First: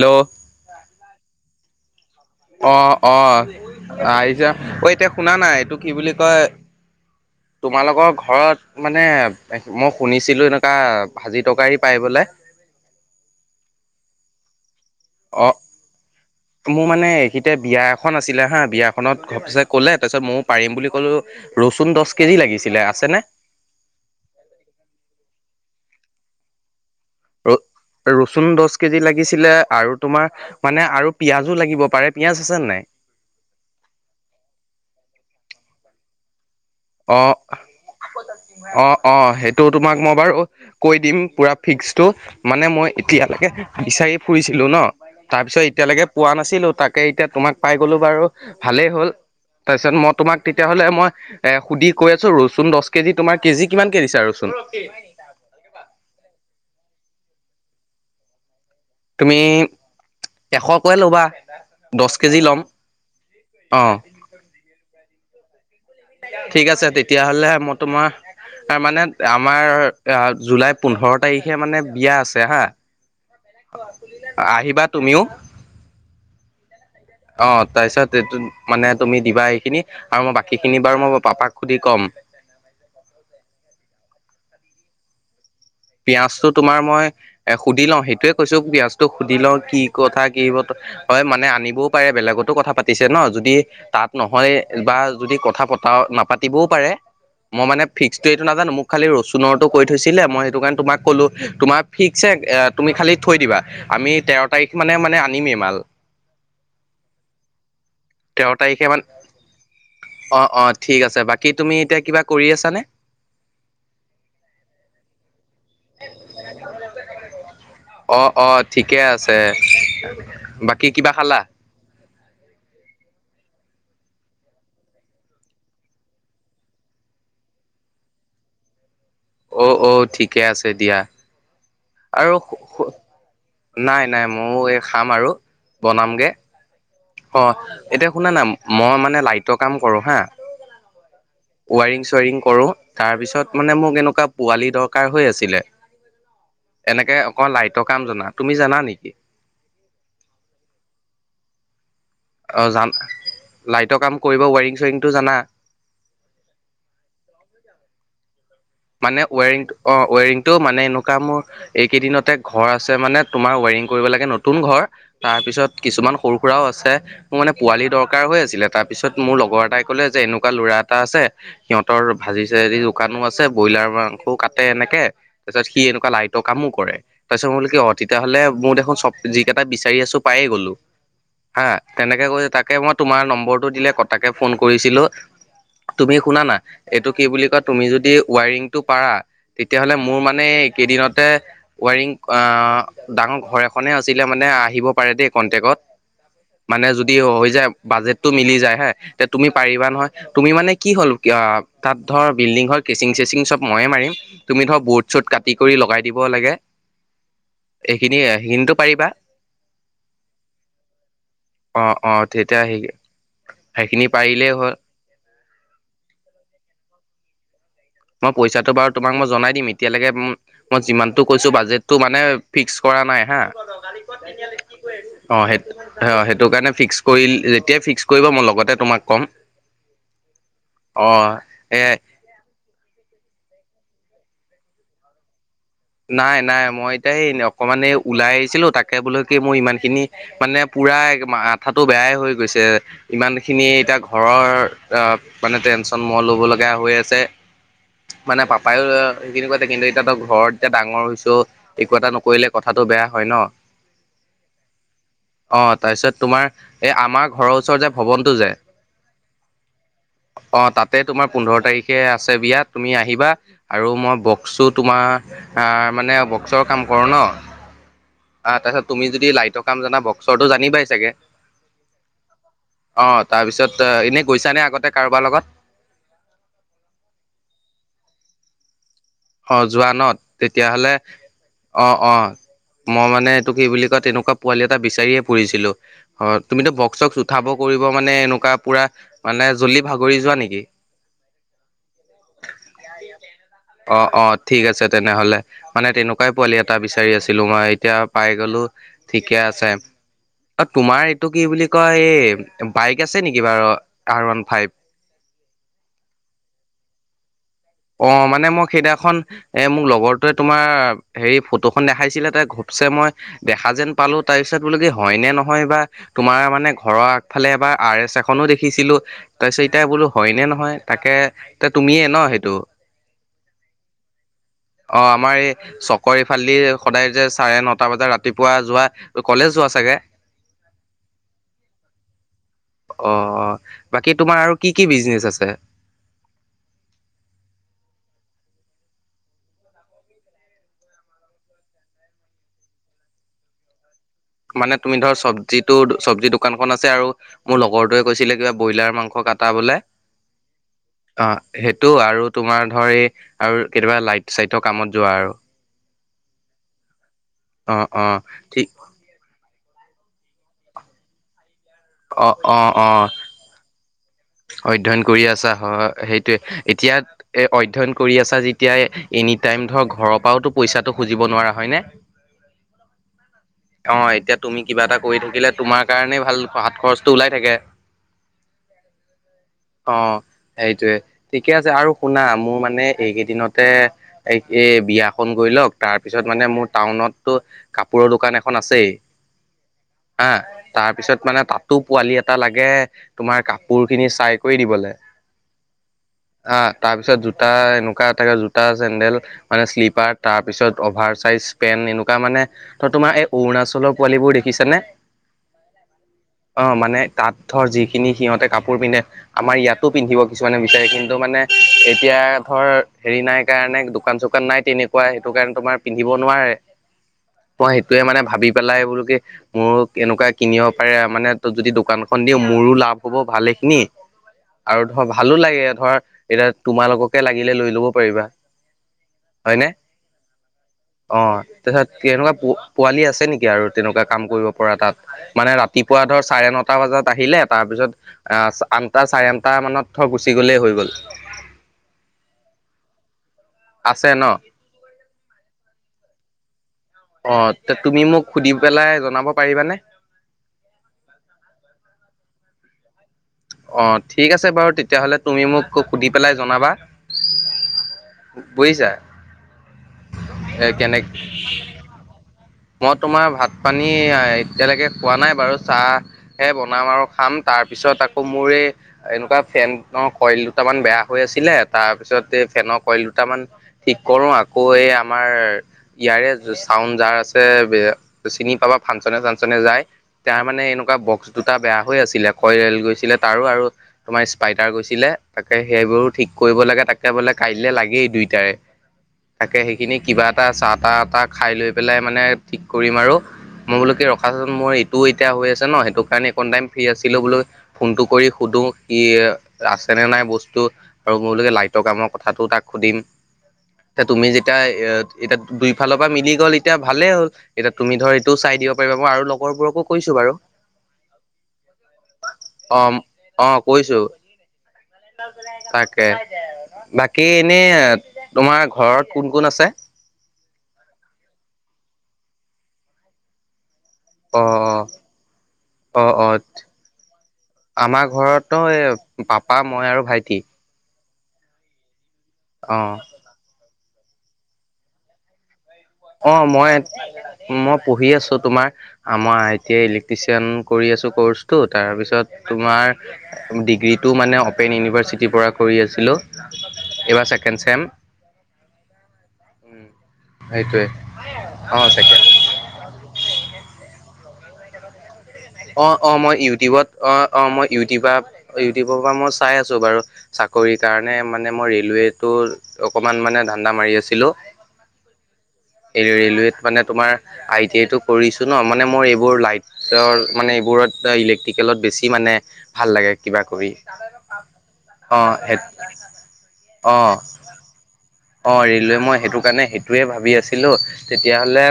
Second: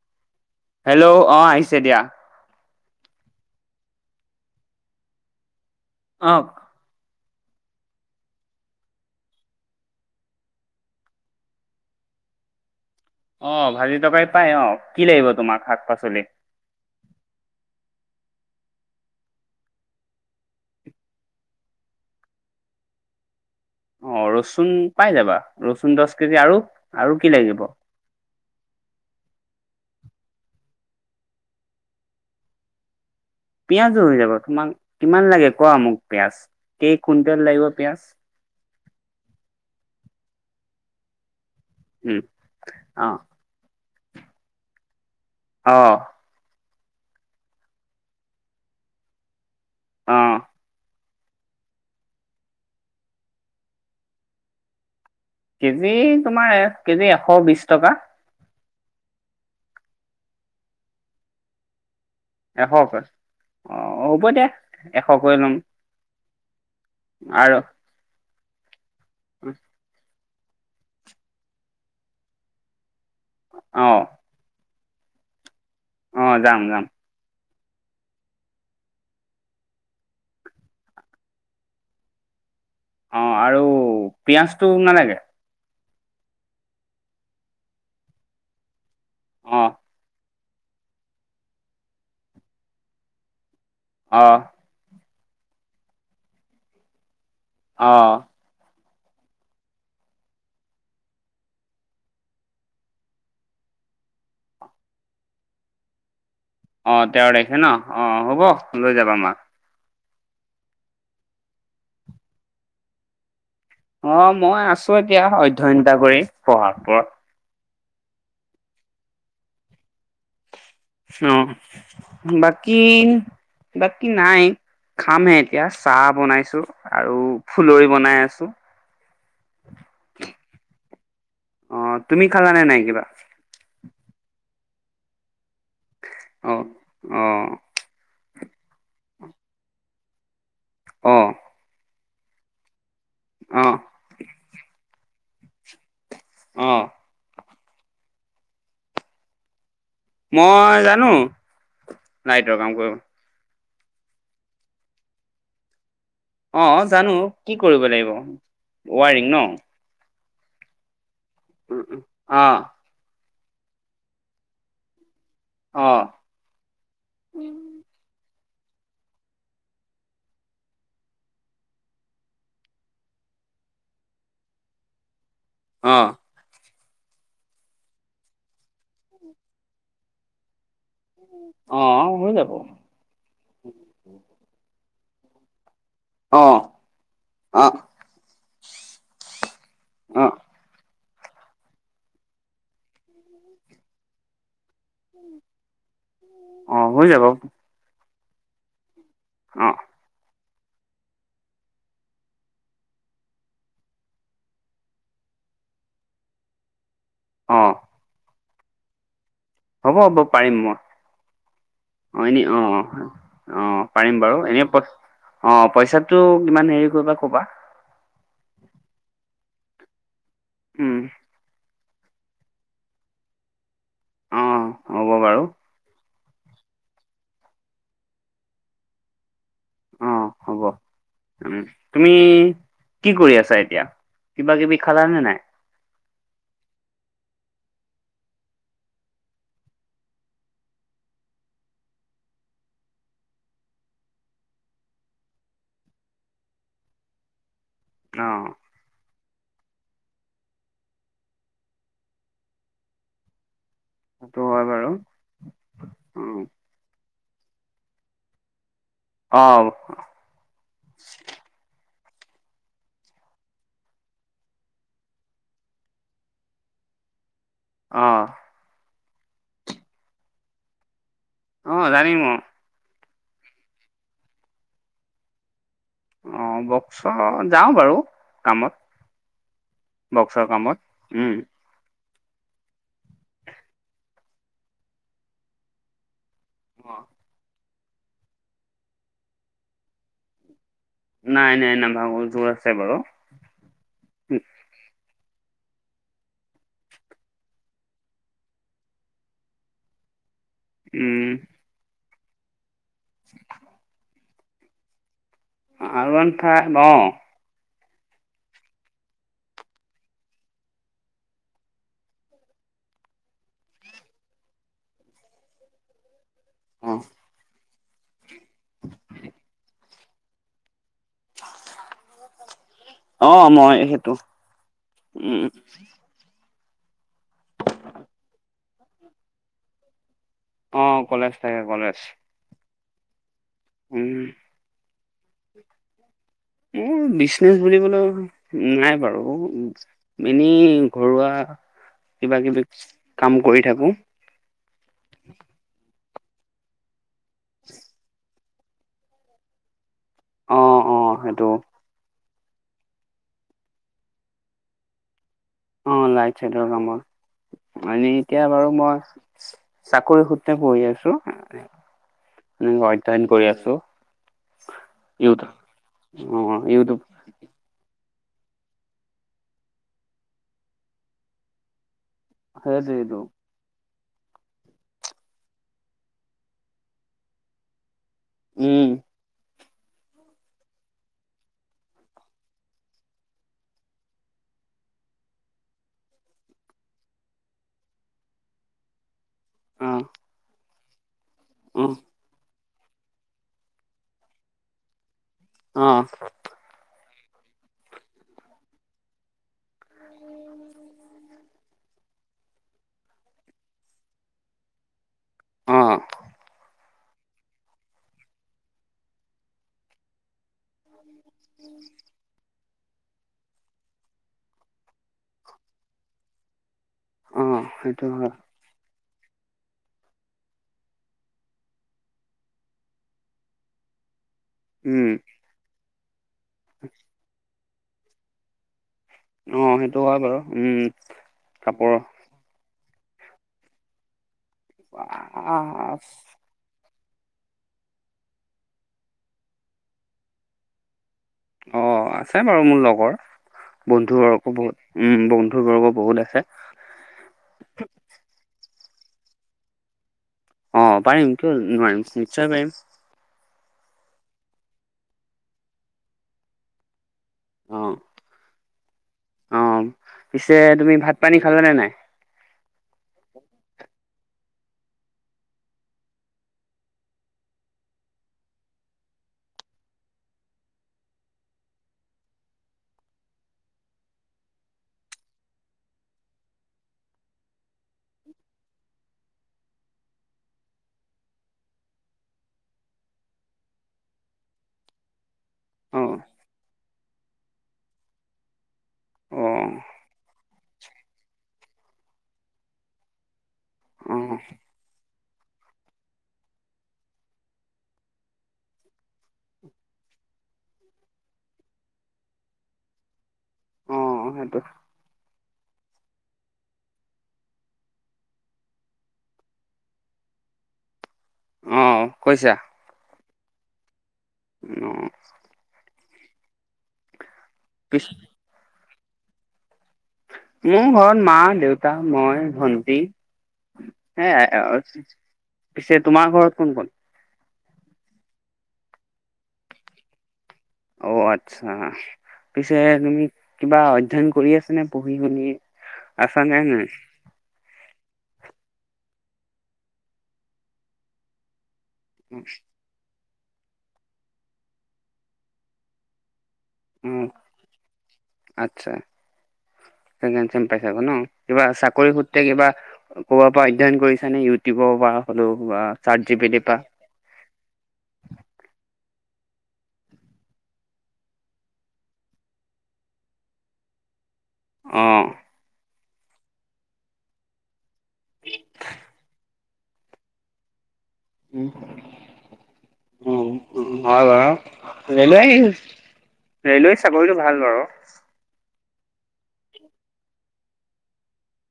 Hello hello, অ', আহিছে দিয়া। অ', অ', আহিছে, অ', এতিয়া শুনা নাই, এইটো কি বুলি অ কয়? তোমালোকৰ ঘৰত মানে, মই শুনিছিলো এনেকুৱা, ভাজি-তৰকাৰি পাই বোলে। [inaudible] অ', ভাজি-তৰকাৰী পাই অ'। কি লাগিব অ', তোমাক শাক পাচলি মোৰ মানে এইখিতে বিয়া এ এখন আছিলে হা, বিয়াখনত ঘপচে ক'লে, তাৰপিছত মই পাৰিম বুলি ক'লো, ৰচুন দহ কেজি লাগিছিলে আছ আছেনে? অ', ৰচুন পাই যাবা, ৰচুন দহ কেজি আৰু, আৰু কি ৰ লাগিব। ৰচুন দহ কেজি লাগিছিলে, আৰু তোমাৰ, মানে আৰু পিয়াজোও লাগিব পাৰে, পিয়াজ আছে নাই? পিয়ঁজোও হয় যাব, তোমাক, কিমান লাগে, কোৱা মোক পিয়াজ। কেই অ', কুইণ্টেল লাগিব পিয়াজ অ', অ', হেতু তোমাক মই বাৰু, কৈ দিম পুৰা। ফিক্সটো, উম মানে মই, অ এতিয়ালৈকে বিচাৰি ফুৰিছিলোঁ ন‌। তাৰপিছত অ এতিয়ালৈকে পোৱা নাছিলো তাক কে এতিয়া তোমাক পাই গ'লো বাৰু, ভালে হ'ল, তাৰপিছত মই অ তোমাক তেতিয়া হ'লে মই এহ‌, সুধি কৈ আছো ৰচুন দশ কেজি, তোমাৰ কেজি কিমান কে দিছা ৰচুন? কেজি তোমাৰ, কেজি এশ বিছ টকা। তুমি, এশকৈ ল'বা। দছ কেজি ল'ম, এশকৈ অ, এশ‌ কৈ ল'ম। ঠিক আছে তেতিয়া হ'লে আৰু মই তোমাৰ, মানে আমাৰ জুলাইৰ পোন্ধৰ তাৰিখে মানে বিয়া আছে হা, অ আহিবা তুমিও। অ', যাম যাম। অ', তাৰপিছত, মানে তুমি দিবা এইখিনি, আৰু মই বাকী খিনি বাৰু মই পাপাক সুধি কম। [inaudible] অ', আৰু, পিয়াজটো নালাগে? পিয়াজটো তোমাৰ মই, এ সুধি লওঁ সেইটোৱে কৈছোঁ পিয়াজটো সুধি লওঁ অ কি কথা কি [unintelligible] হয় মানে আনিবও পাৰে বেলেগতো কথা পাতিছে ন' যদি তাত অ নহয়, বা যদি কথা পতা নাপাতিবও পাৰে, মই মানে অ ফিক্সটোয়ে টো নাজানো মোক খালি ৰচুনৰটোৰ কৈ থৈছিলে, মই সেইটো কাৰণে তোমাক ক'লো, তোমাক ফিক্সছে এ তুমি খালি থৈ দিবা, আমি তেৰ' তাৰিখ মানে মানে আনিমে। মাল। অ', তেওৰ দেখে ন' অ, তেৰ হ'ব তাৰিখে লৈ মান যাবা আমাক। অ', অ, ঠিক আছে বাকী তুমি এতিয়া কিবা কৰি আছানে? অ', মই আছো এতিয়া অধ্যয়ন এটা কৰি। অ' অ', ঠিকেই আছে। বাকী কিবা খালা? অ', বাকী, বাকী নাই। খামহে এতিয়া, চাহ বনাইছোঁ আৰু ফুলৰি বনাই আছোঁ। অ' অ', ঠিকেই আছে দিয়া। অ', তুমি আৰু খালানে নাই কিবা? নাই নাই, মইও এই খাম আৰু বনামগে। অ অ', এতিয়া শুনা না, মই মানে লাইটৰ কাম কৰোঁ হা অ ৱাইৰিং-চোৱাৰিং কৰোঁ। তাৰ পিছত অ মানে মোক এনেকুৱা পোৱালি দৰকাৰ হৈ আছিলে, অ এনেকে অকল লাইটৰ কাম জনা, তুমি জানা নেকি? মই জানো, লাইটৰ অ' কাম জান কৰিব। লাইটৰ কাম কৰিব, ৱাৰিং চোৱাৰিংটো জানা? অ' জানো, কি কৰিব লাগিব? মানে ৱাৰিং ন ৱেৰিং-অ' ৱেৰিংটো মানে এনেকুৱা মোৰ এইকেইদিনতে অ ঘৰ আছে মানে তোমাৰ ৱায়াৰিং কৰিব লাগে, নতুন ঘৰ তাৰপিছত অ কিছুমান সৰু সুৰাও আছে, মোৰ মানে পোৱালি দৰকাৰ হৈ আ ছিলে, তাৰ পিছত মোৰ লগৰ এটাই ক'লে যে এনেকুৱা ল'ৰা এটা আছে, সিহঁতৰ ভাজি-চাজি দোকানো আছ আছে, ব্ৰইলাৰ মাংসও কাটে এনেকে, তাৰ পিছত সি অ এনেকুৱা লাইটৰ কামো কৰে। তাৰপিছত মই বুলো কি অ', তেতিয়াহ'লে মোৰ দেখোন চব-যিকেইটা বিচাৰি আছোঁ পাইয়ে গ'লো। হা, অ তেনেকে হৈ কৈছে, যাব তাকে মই তোমাৰ নম্বৰটো দিলে ক-তাকে ফোন কৰিছিলোঁ। তুমি শুনা অ না, এইটো কি বুলি কয় অ তুমি যদি ৱাইৰিংটো পাৰা তেতিয়াহ'লে মোৰ অ মানে এই কেইদিনত তে, ৱায়াৰিং-অ' ডাঙৰ ঘৰ এখনেই আছিলে, মানে আহ আহিব পাৰে দেই কনটেক্টত মানে অ' যদি যাব হৈ যায় বাজেটো মিলি যায় হে তে তুমি অ' পাৰিবা নহয় তুমি মানে কি হ'ল তাত ধৰ বিল্ডিং ঘৰ কেচিং চেচিং চব ময়ে মাৰিম তুমি ধৰ বৰ্ড চৰ্ড কাটি কৰি লগাই দিব লাগে অ' এইখিনিয়ে সি খিনিটো পাৰিবা হ'ব হ'ব পাৰিম মই অ এনে অ অ সেইখিনি পাৰিম বাৰু পাৰিলেই এনে হ'ল প অ পইচা টো কিমান হেৰি কৰিবা কবা মই পইচাটো বাৰু তোমাক মই জনাই দিম এতিয়ালৈকে মই উম যিমান টো কৈছো বাজেট তটো মানে ফিক্স কৰা নাই হা অ' হ'ব অ বাৰু সেই অ সেইটো কাৰণে ফিক্স কৰি যেতিয়াই ফিক্স কৰিব মই লগতে তোমাক ক'ম অ হ'ব অ উম এ তুমি কি কৰি আছা এতিয়া কিবা কিবি খালা নে নাই নাই নাই মই এতিয়া এই অকমান এই ওলাই আহিছিলো তাকে বোলে কি মোৰ ইমান খিনি মানে পোৰা প্ৰায় মাঠাটো বেয়াই হৈ গৈছে ইমান খিনি এতিয়া ঘৰৰ আ মানে টেন চন মোৰত ল'ব লগা হৈ আছে মানে অ' পাপায়ো সেইখিনি কয় কিন্তু এতিয়া তো ঘৰত এতিয়া ডাঙৰ হৈছো একো এটা নকৰিলে কথাটো বেয়া হয় ন সেইটো হয় বাৰু অ তাৰপিছত তোমাৰ অ' এই আমাৰ ঘৰৰ ওচৰৰ যে ভৱনটো যে অ' অ তাতে তোমাৰ পোন্ধৰ তাৰিখ কে আছে বিয়া তুমি আহিবা আৰু মই বক্সো তোমাৰ আহ মানে বক্সৰ কাম কৰোঁ ন অহ তাৰপিছত তুমি যদি লাইটৰ কাম জানা বস্ক' চৰটো জানিবাই চাগে অ জানিম অ অ তাৰপিছত এনে গৈছানে আগতে কাৰোবাৰ লগত? অ বক্স যাও বাৰু কামত। অ যোৱান বক্সৰ কামত তেতিয়াহলে উম অ অ। মই মানে এইটো কি বুলি কয় তেনেকুৱা পোৱালি এটা বিচাৰিয়ে ফুৰিছিলোঁ। হয় তুমিতো বক্স চক্স উঠাব কৰিব মানে এনেকুৱা পুৰা মানে জল্লি ভাগৰি যোৱা নেকি? নাই নাই নাভাগো জোৰ আছে বাৰু। অঁ অঁ ঠিক আছে তেনেহলে মানে তেনেকুৱাই পোৱালি এটা বিচাৰি আছিলো, মই এতিয়া পাই গলো ঠিকে আছে [inaudible] অঁ তোমাৰ এইটো উম কি বুলি কয় এই বাইক আছে নেকি বাৰু R one five R one five অঁ। অ মানে মই সেইদিনাখন এ মোক লগৰটোৱে তোমাৰ হেৰি ফটোখন দেখাইছিলে ত ঘ চে মই দেখা যেন পালো তাৰপিছত বোলো কি হয় নে নহয় বা। তোমাৰ মানে ঘৰৰ আগফালে এবাৰ আৰ এছ এখনো দেখিছিলোঁ তাৰপিছত এতিয়া বোলো হয়নে নহয়। তাকে এ তুমিয়ে ন সেইটো। অ মই সেইটো অ আমাৰ উম এই চকৰ এই খালি সদায় যে চাৰে নটা বজাত ৰাতিপুৱা যোৱা কলেজ যোৱা চাগে অঁ', কলেজ থাকে কলেজ। অঁ ', বাকী উম তোমাৰ আৰু কি কি বিজনেচ আছে? মোৰ বিচনেচ বুলিবলৈ নাই বাৰু এনেই ঘৰুৱা কিবা কিবি কাম কৰি থাকো। মানে তুমি ধৰ চবজি চব্জি দোকানখনন আছে, আৰু মোৰ লগৰটয়ে কৈছিলে কিবা ব্ৰইলাৰ মাংস কটা বোলে, অ অ অঁ, সেইটো আৰু তোমাৰ ধৰ এই আৰু কেতিয়াবা লাইট চাইট কামত যোৱা আৰু অঁ ', লাইট চাইটৰ অ কামত আ অ এতিয়া ঠিক বাৰু মই চাকৰি সূত্ৰে পঢ়ি আছো, অ অ অ এনেকে অধ্যয়ন কৰি আছো। অধ্যয়ন কৰি ইউট আছা হয়, সেইটোয়ে অ এতিয়া ইউটিউব এ অধ্যয়ন কৰি আছা যেতিয়া এনি টাইম ধৰ ঘৰৰ পৰাওতো পইচাটো খুজিব নোৱাৰা হয় ন। সেইটোৱেটো অ এতিয়া তুমি কিবা এটা কৰি থাকিলে তোমাৰ কাৰণেই ভাল হাত খৰচটো ওলাই থাকে। উম অ সেইটোৱে ঠিকে আছে আৰু শুনা মোৰ মানে এইকেইদিনতে এই এ বিয়াখন গৈ লওক, তাৰপিছত মানে মোৰ টাউনতটো কাপোৰৰ দোকান এখন আছেই আহ তাৰ পিছত মানে তাতো পোৱালি এটা লাগে, তোমাৰ কাপোৰ খিনি চাই কৰি দিবলৈ অ তাৰ পিছত জোতা এনেকুৱা এটাকে জোতা চেডেল মানে শ্লিপাৰ তাৰ পিছত অভাৰ চাইজ পেন এনেকুৱা মানে ত তোমাৰ এই অৰুণাচলৰ পোৱালিবোৰ দেখিছে নে অ অ মানে তাত ধৰ যিখিনি সিহঁতে কাপ কাপোৰ পিন্ধে আমাৰ ইয়াতো পিন্ধিব কিছুমানে বিচাৰে কিন্তু মানে এতিয়া ধৰ হেৰি নাই কাৰণে দোকান চোকান নাই তেনেকুৱা সেইটো কাৰণে তোমাৰ পিন্ধিব নোৱাৰে। অ মই সেইটোয়ে সেইটো মানে হয় ভাবি পেলাই, বোলো কি মোক এনেকুৱা কিনিব পাৰে। মানে যদি দোকানখন দিও, মোৰো লাভ হ'ব ভালে নি, আৰু ধৰ উম ভালো লাগে, ধৰ, এতিয়া তোমালোককে লাগিলে লৈ ল'ব পাৰিবা। অ হয়নে, সেইটো হয় বাৰু উম অ', তাছত কাপোৰৰ তেনেকুৱা পো পোৱালি আছে নেকি আৰু তেনেকুৱা কাম কৰিব পৰা তাত, মানে ৰাতিপুৱা ধৰ চাৰে নটা বজাত আহিলে, তাৰ পিছত, আ-আঠটা চাৰে আঠটা মানত থ', গুচি গ'লেই হৈ গ'ল। অ', আছে বাৰু মোৰ লগৰ। আছে ন? বন্ধুবৰ্গ বহুত, উম', বন্ধুবৰ্গ বহুত আছে। অ', তুমি মোক, সুধি পেলাই জনাব পাৰিবানে? অ', পাৰিম, কিয় নোৱাৰিম, নিশ্চয় পাৰিম। অ', ঠিক আছে বাৰু তেতিয়াহ'লে তুমি মোক, সুধি পেলাই জনাবা। অ বুজিছা? অ, পিছে, এ তুমি কেনে ভাত পানী খালানে নাই? মই তোমাৰ, ভাত পানী এতিয়ালৈকে খোৱা নাই বাৰু চাহহে, বনাম আৰু খাম, তাৰপিছত আকৌ মোৰ এ এনেকুৱা ফেনৰ, কইল দুটামান বেয়া হৈ আছিলে, তাৰ পিছত এই ফেনৰ কইল দুটামান থিক কৰো, আকৌ এই আমাৰ, ইয়াৰে চাউন'ড যাৰ আছ [unintelligible] চিনি পাবা ফাংচনে চাংচনে যায়। তাৰ মানে, এনেকুৱা বক্স দুটা বেয়া হৈ আছিলে। কয়ৰেল গৈছিলে তাৰো আৰু, তোমাৰ স্পাইটাৰ গৈছিলে, তাকে অ সেইবোৰো ঠিক কৰিব লাগে, তাকে বোলে কাইলৈ লাগেই দুইটায়ে। অ তাকে সেইখিনি কিবা এটা চাহ তাহ তা-তাহ খাই লৈ পেলাই মানে, ঠিক কৰিম আৰু। মই বোলো কি, অ ৰখা চুন মোৰ এইটোও এতিয়া হৈ আছে ন', সেইটো কাৰণে এইকণ টাইম ফ্ৰী আছিলো বোলো, ফোনটো কৰি সুধ ও, ই আছে নে নাই বস্তু, আৰু মই বোলো লাইটৰ কামৰ কথাটো তাক সুধিম। অ এ তুমি যেতিয়া, সেইটো এ-এতিয়া, দুই ফালৰ পৰা মিলি গ'ল এ এতিয়া ভালে হ'ল। এতিয়া তুমি ধৰ এইটোও চাই দিব পাৰিবা, মই আৰু লগৰবোৰকো কৈছো বাৰু। অ কৈছা [inaudible] অ অ কৈছো অ [unintelligible] এ, বাকী এনে, পিছ তোমাৰ ঘৰত কোন কোন আছে? মোৰ ঘৰত, মা, দেউতা, মই, ভন্টি। অ সেইয়াই আৰু, পিছে অ অ অ তোমাৰ ঘৰত কোন কোন? আমাৰ ঘৰত, তইঅ পাপা, মই আৰু ভাইটি। অ', আচ্ছা অ পিছে তুমি, কিবা অধ্যয়ন কৰি আচা নে, পঢ়ি শুনি? অ আছা নে নাই মই-মই, পঢ়ি আছো তোমাৰ অ মই আই টি আই ইলেক্ট্ৰিচিয়ান কৰি আছো কৰ্চটো, তাৰপিছত তোমাৰ ডিগ্ৰীটো মানে অপেন ইউনিভাৰ্চিটিৰ পৰা কৰি আছিলোঁ। উম, এইবাৰ ছেকেণ্ড চেম। আচ্ছা ছেকেণ্ড ছেম সেইটোৱে পাইছেগৈ ন', কিবা অ চাকৰি তাকে সূত্ৰে কিবা প কবাৰ পা অধ্যয়ন কৰিছ নে, ইউটিউবৰ পৰা? হ'লেও বা অ' অ' চাৰ্ট জি মই পি টিৰ পৰা ইউটিউবত, অ' অ' মই ইউটিউব ইউটিউবৰ পৰা মই চা চাই আছো বাৰু চাকৰি কাৰণে মানে মই ৰেলৱেতটো অকমান মানে ধান্দা মাৰি আছিলো। অ। এই ৰেলৱেত মানে তোমাৰ, আই টি আই টো কৰিছো ন', মানে মোৰ এইবোৰ লাইটৰ মানে এইবোৰত ইলেক্ট্ৰিকেলত বেছি মানে ভাল লাগে কিবা কৰি। হয় বাৰু অঁ ৰেলৱে সেই এই ৰেলৱে অঁ চাকৰিটো ভাল বাৰু। অঁ' ৰেলৱে মই সেইটো কাৰণে সেইটোৱে ভাবি আছিলোঁ, তেতিয়াহলে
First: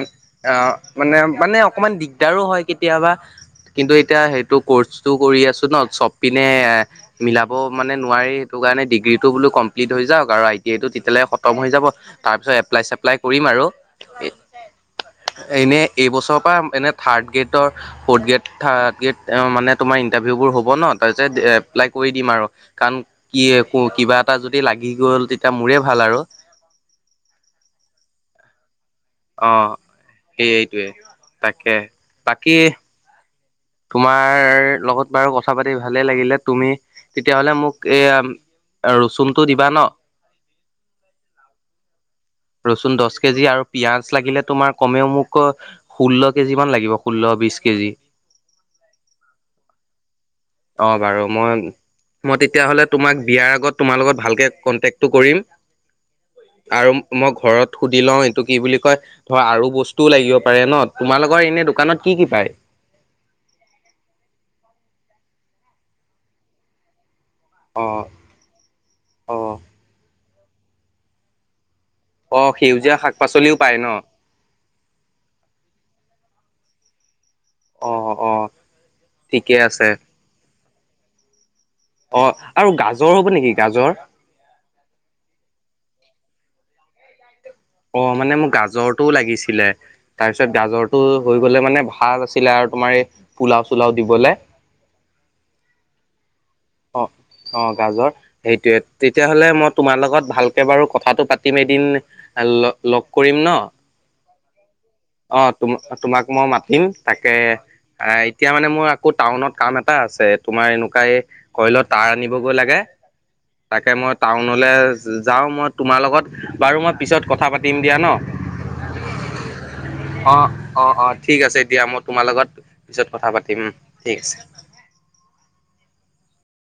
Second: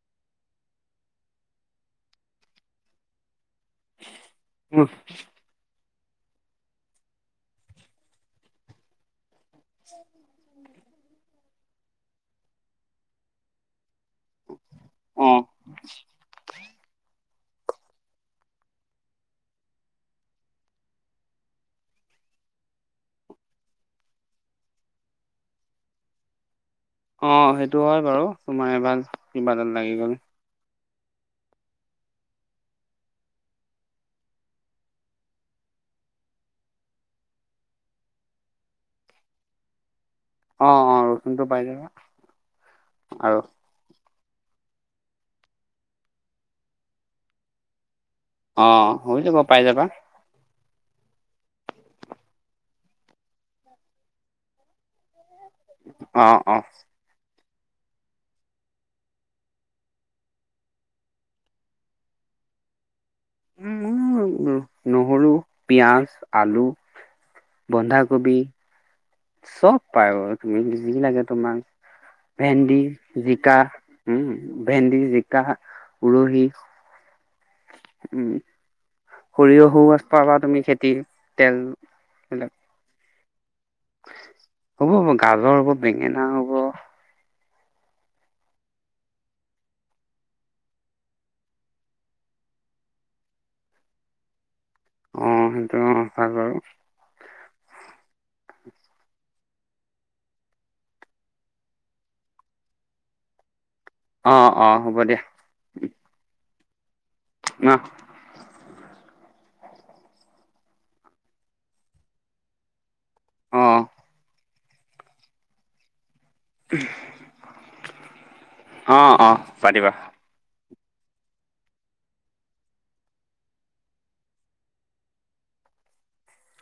অ' মানে মানে অকমান দিগদাৰো হয় কেতিয়াবা কিন্তু এতিয়া সেইটো কৰ্চটো কৰি আছো ন' চব পিনে মিলাব মানে নোৱাৰি সেইটো কাৰণে ডিগ্ৰীটো বোলো কমপ্লিট হৈ যাওক আৰু আই টি আই টো তেতিয়ালে ক তম হৈ যাব, তাৰ পিছত এপ্লাই চেপ্লাই কৰিম আৰু। অঁ এনে এইবছৰৰ পৰা এনে third grade fourth grade third grade মানে তোমাৰ ইণ্টাৰভিউবোৰ হ'ব ন, তাৰিছত এপ্লাই কৰি দিম আৰু। কাৰণ কি ক কিবা এটা যদি লাগি গ'ল তেতিয়া মোৰে ভাল আৰু। অ সেইটো হয় বাৰু তোমাৰ ভাল অ কিবা এটা লাগি গলে। সেই তাকে বাকী তোমাৰ লগত বাৰু কথা পাতি ভালে লাগিলে তুমি তেতিয়াহলে মোক এ ৰচুনটো দিবা ন? অঁ অঁ ৰচুনটো পাই যাবা ৰচুন দহ কেজি আৰু পিয়াজ। মাছ লাগিলে তোমাৰ কমেও মোক ষোল্ল কেজি মান লাগিব ষোল্ল-বিশ কেজি। অ' হৈ যাব পাই যাবা। অ' বাৰু মই মই তেতিয়াহ'লে তোমাক বিয়াৰ আগত তোমাৰ লগত ভালকে কন্টেক্টটো কৰিম। অ' অ'। আৰু মই ঘৰত সুধি লওঁ, এইটো কি বুলি কয় ধৰ আৰু বস্তুও লাগিব পাৰে ন। তোমালোকৰ এনে দোকানত কি কি পায়? [inaudible] উম নহৰু, পিয়াজ, আলু অ বন্ধাকবি, অ চব পাই তুমি যি লাগে তোমাক। অ ভেন্দি, সেউজীয়া শাক পাচলিও জিকা, পায় ন? উম ভেন্দি, জিকা। উৰহি। অ উম, অ ঠিকে আছে সৰিয়হ পাবা তুমি খেতি তেল। অ' বিলাক আৰু গাজৰ হ'ব নেকি? গাজৰ? হ'ব হ'ব গাজৰ হ'ব, বেঙেনা হ'ব। অ' মানে মোক গাজৰটোও লাগিছিলে, তাৰপিছত গাজৰটো হৈ গলে মানে ভাল আছিলে। তোমাৰ এই পোলাও-চোলাও দিবলে। অ' সেইটো হয় বাৰু। অ'। অ' গাজৰ সেইটোয়ে, তেতিয়াহ'লে মই তোমাৰ লগত ভালকে বাৰু কথাটো পাতিম এদিন। লগ কৰিম ন, অ অ হ'ব দিয়া অ' তো-তোমাক মই মাত তিম তাকে অ আহ এতিয়া মানে মোৰ আকৌ টাউনত কাম এটা আছে তোমাৰ এনেকুৱাই। কইলত তাঁৰ আনিবগৈ লাগে, অ তাকে মই টাউনলৈ যাওঁ। মই তোমাৰ লগত বাৰু মই পিছত কথা পাতিম দিয়া ন। অ' অ' পাতিবা। অ অ' অ' ঠিক আছে এতিয়া মই তোমাৰ লগত পিছত কথা পাতিম, ঠিক আছে।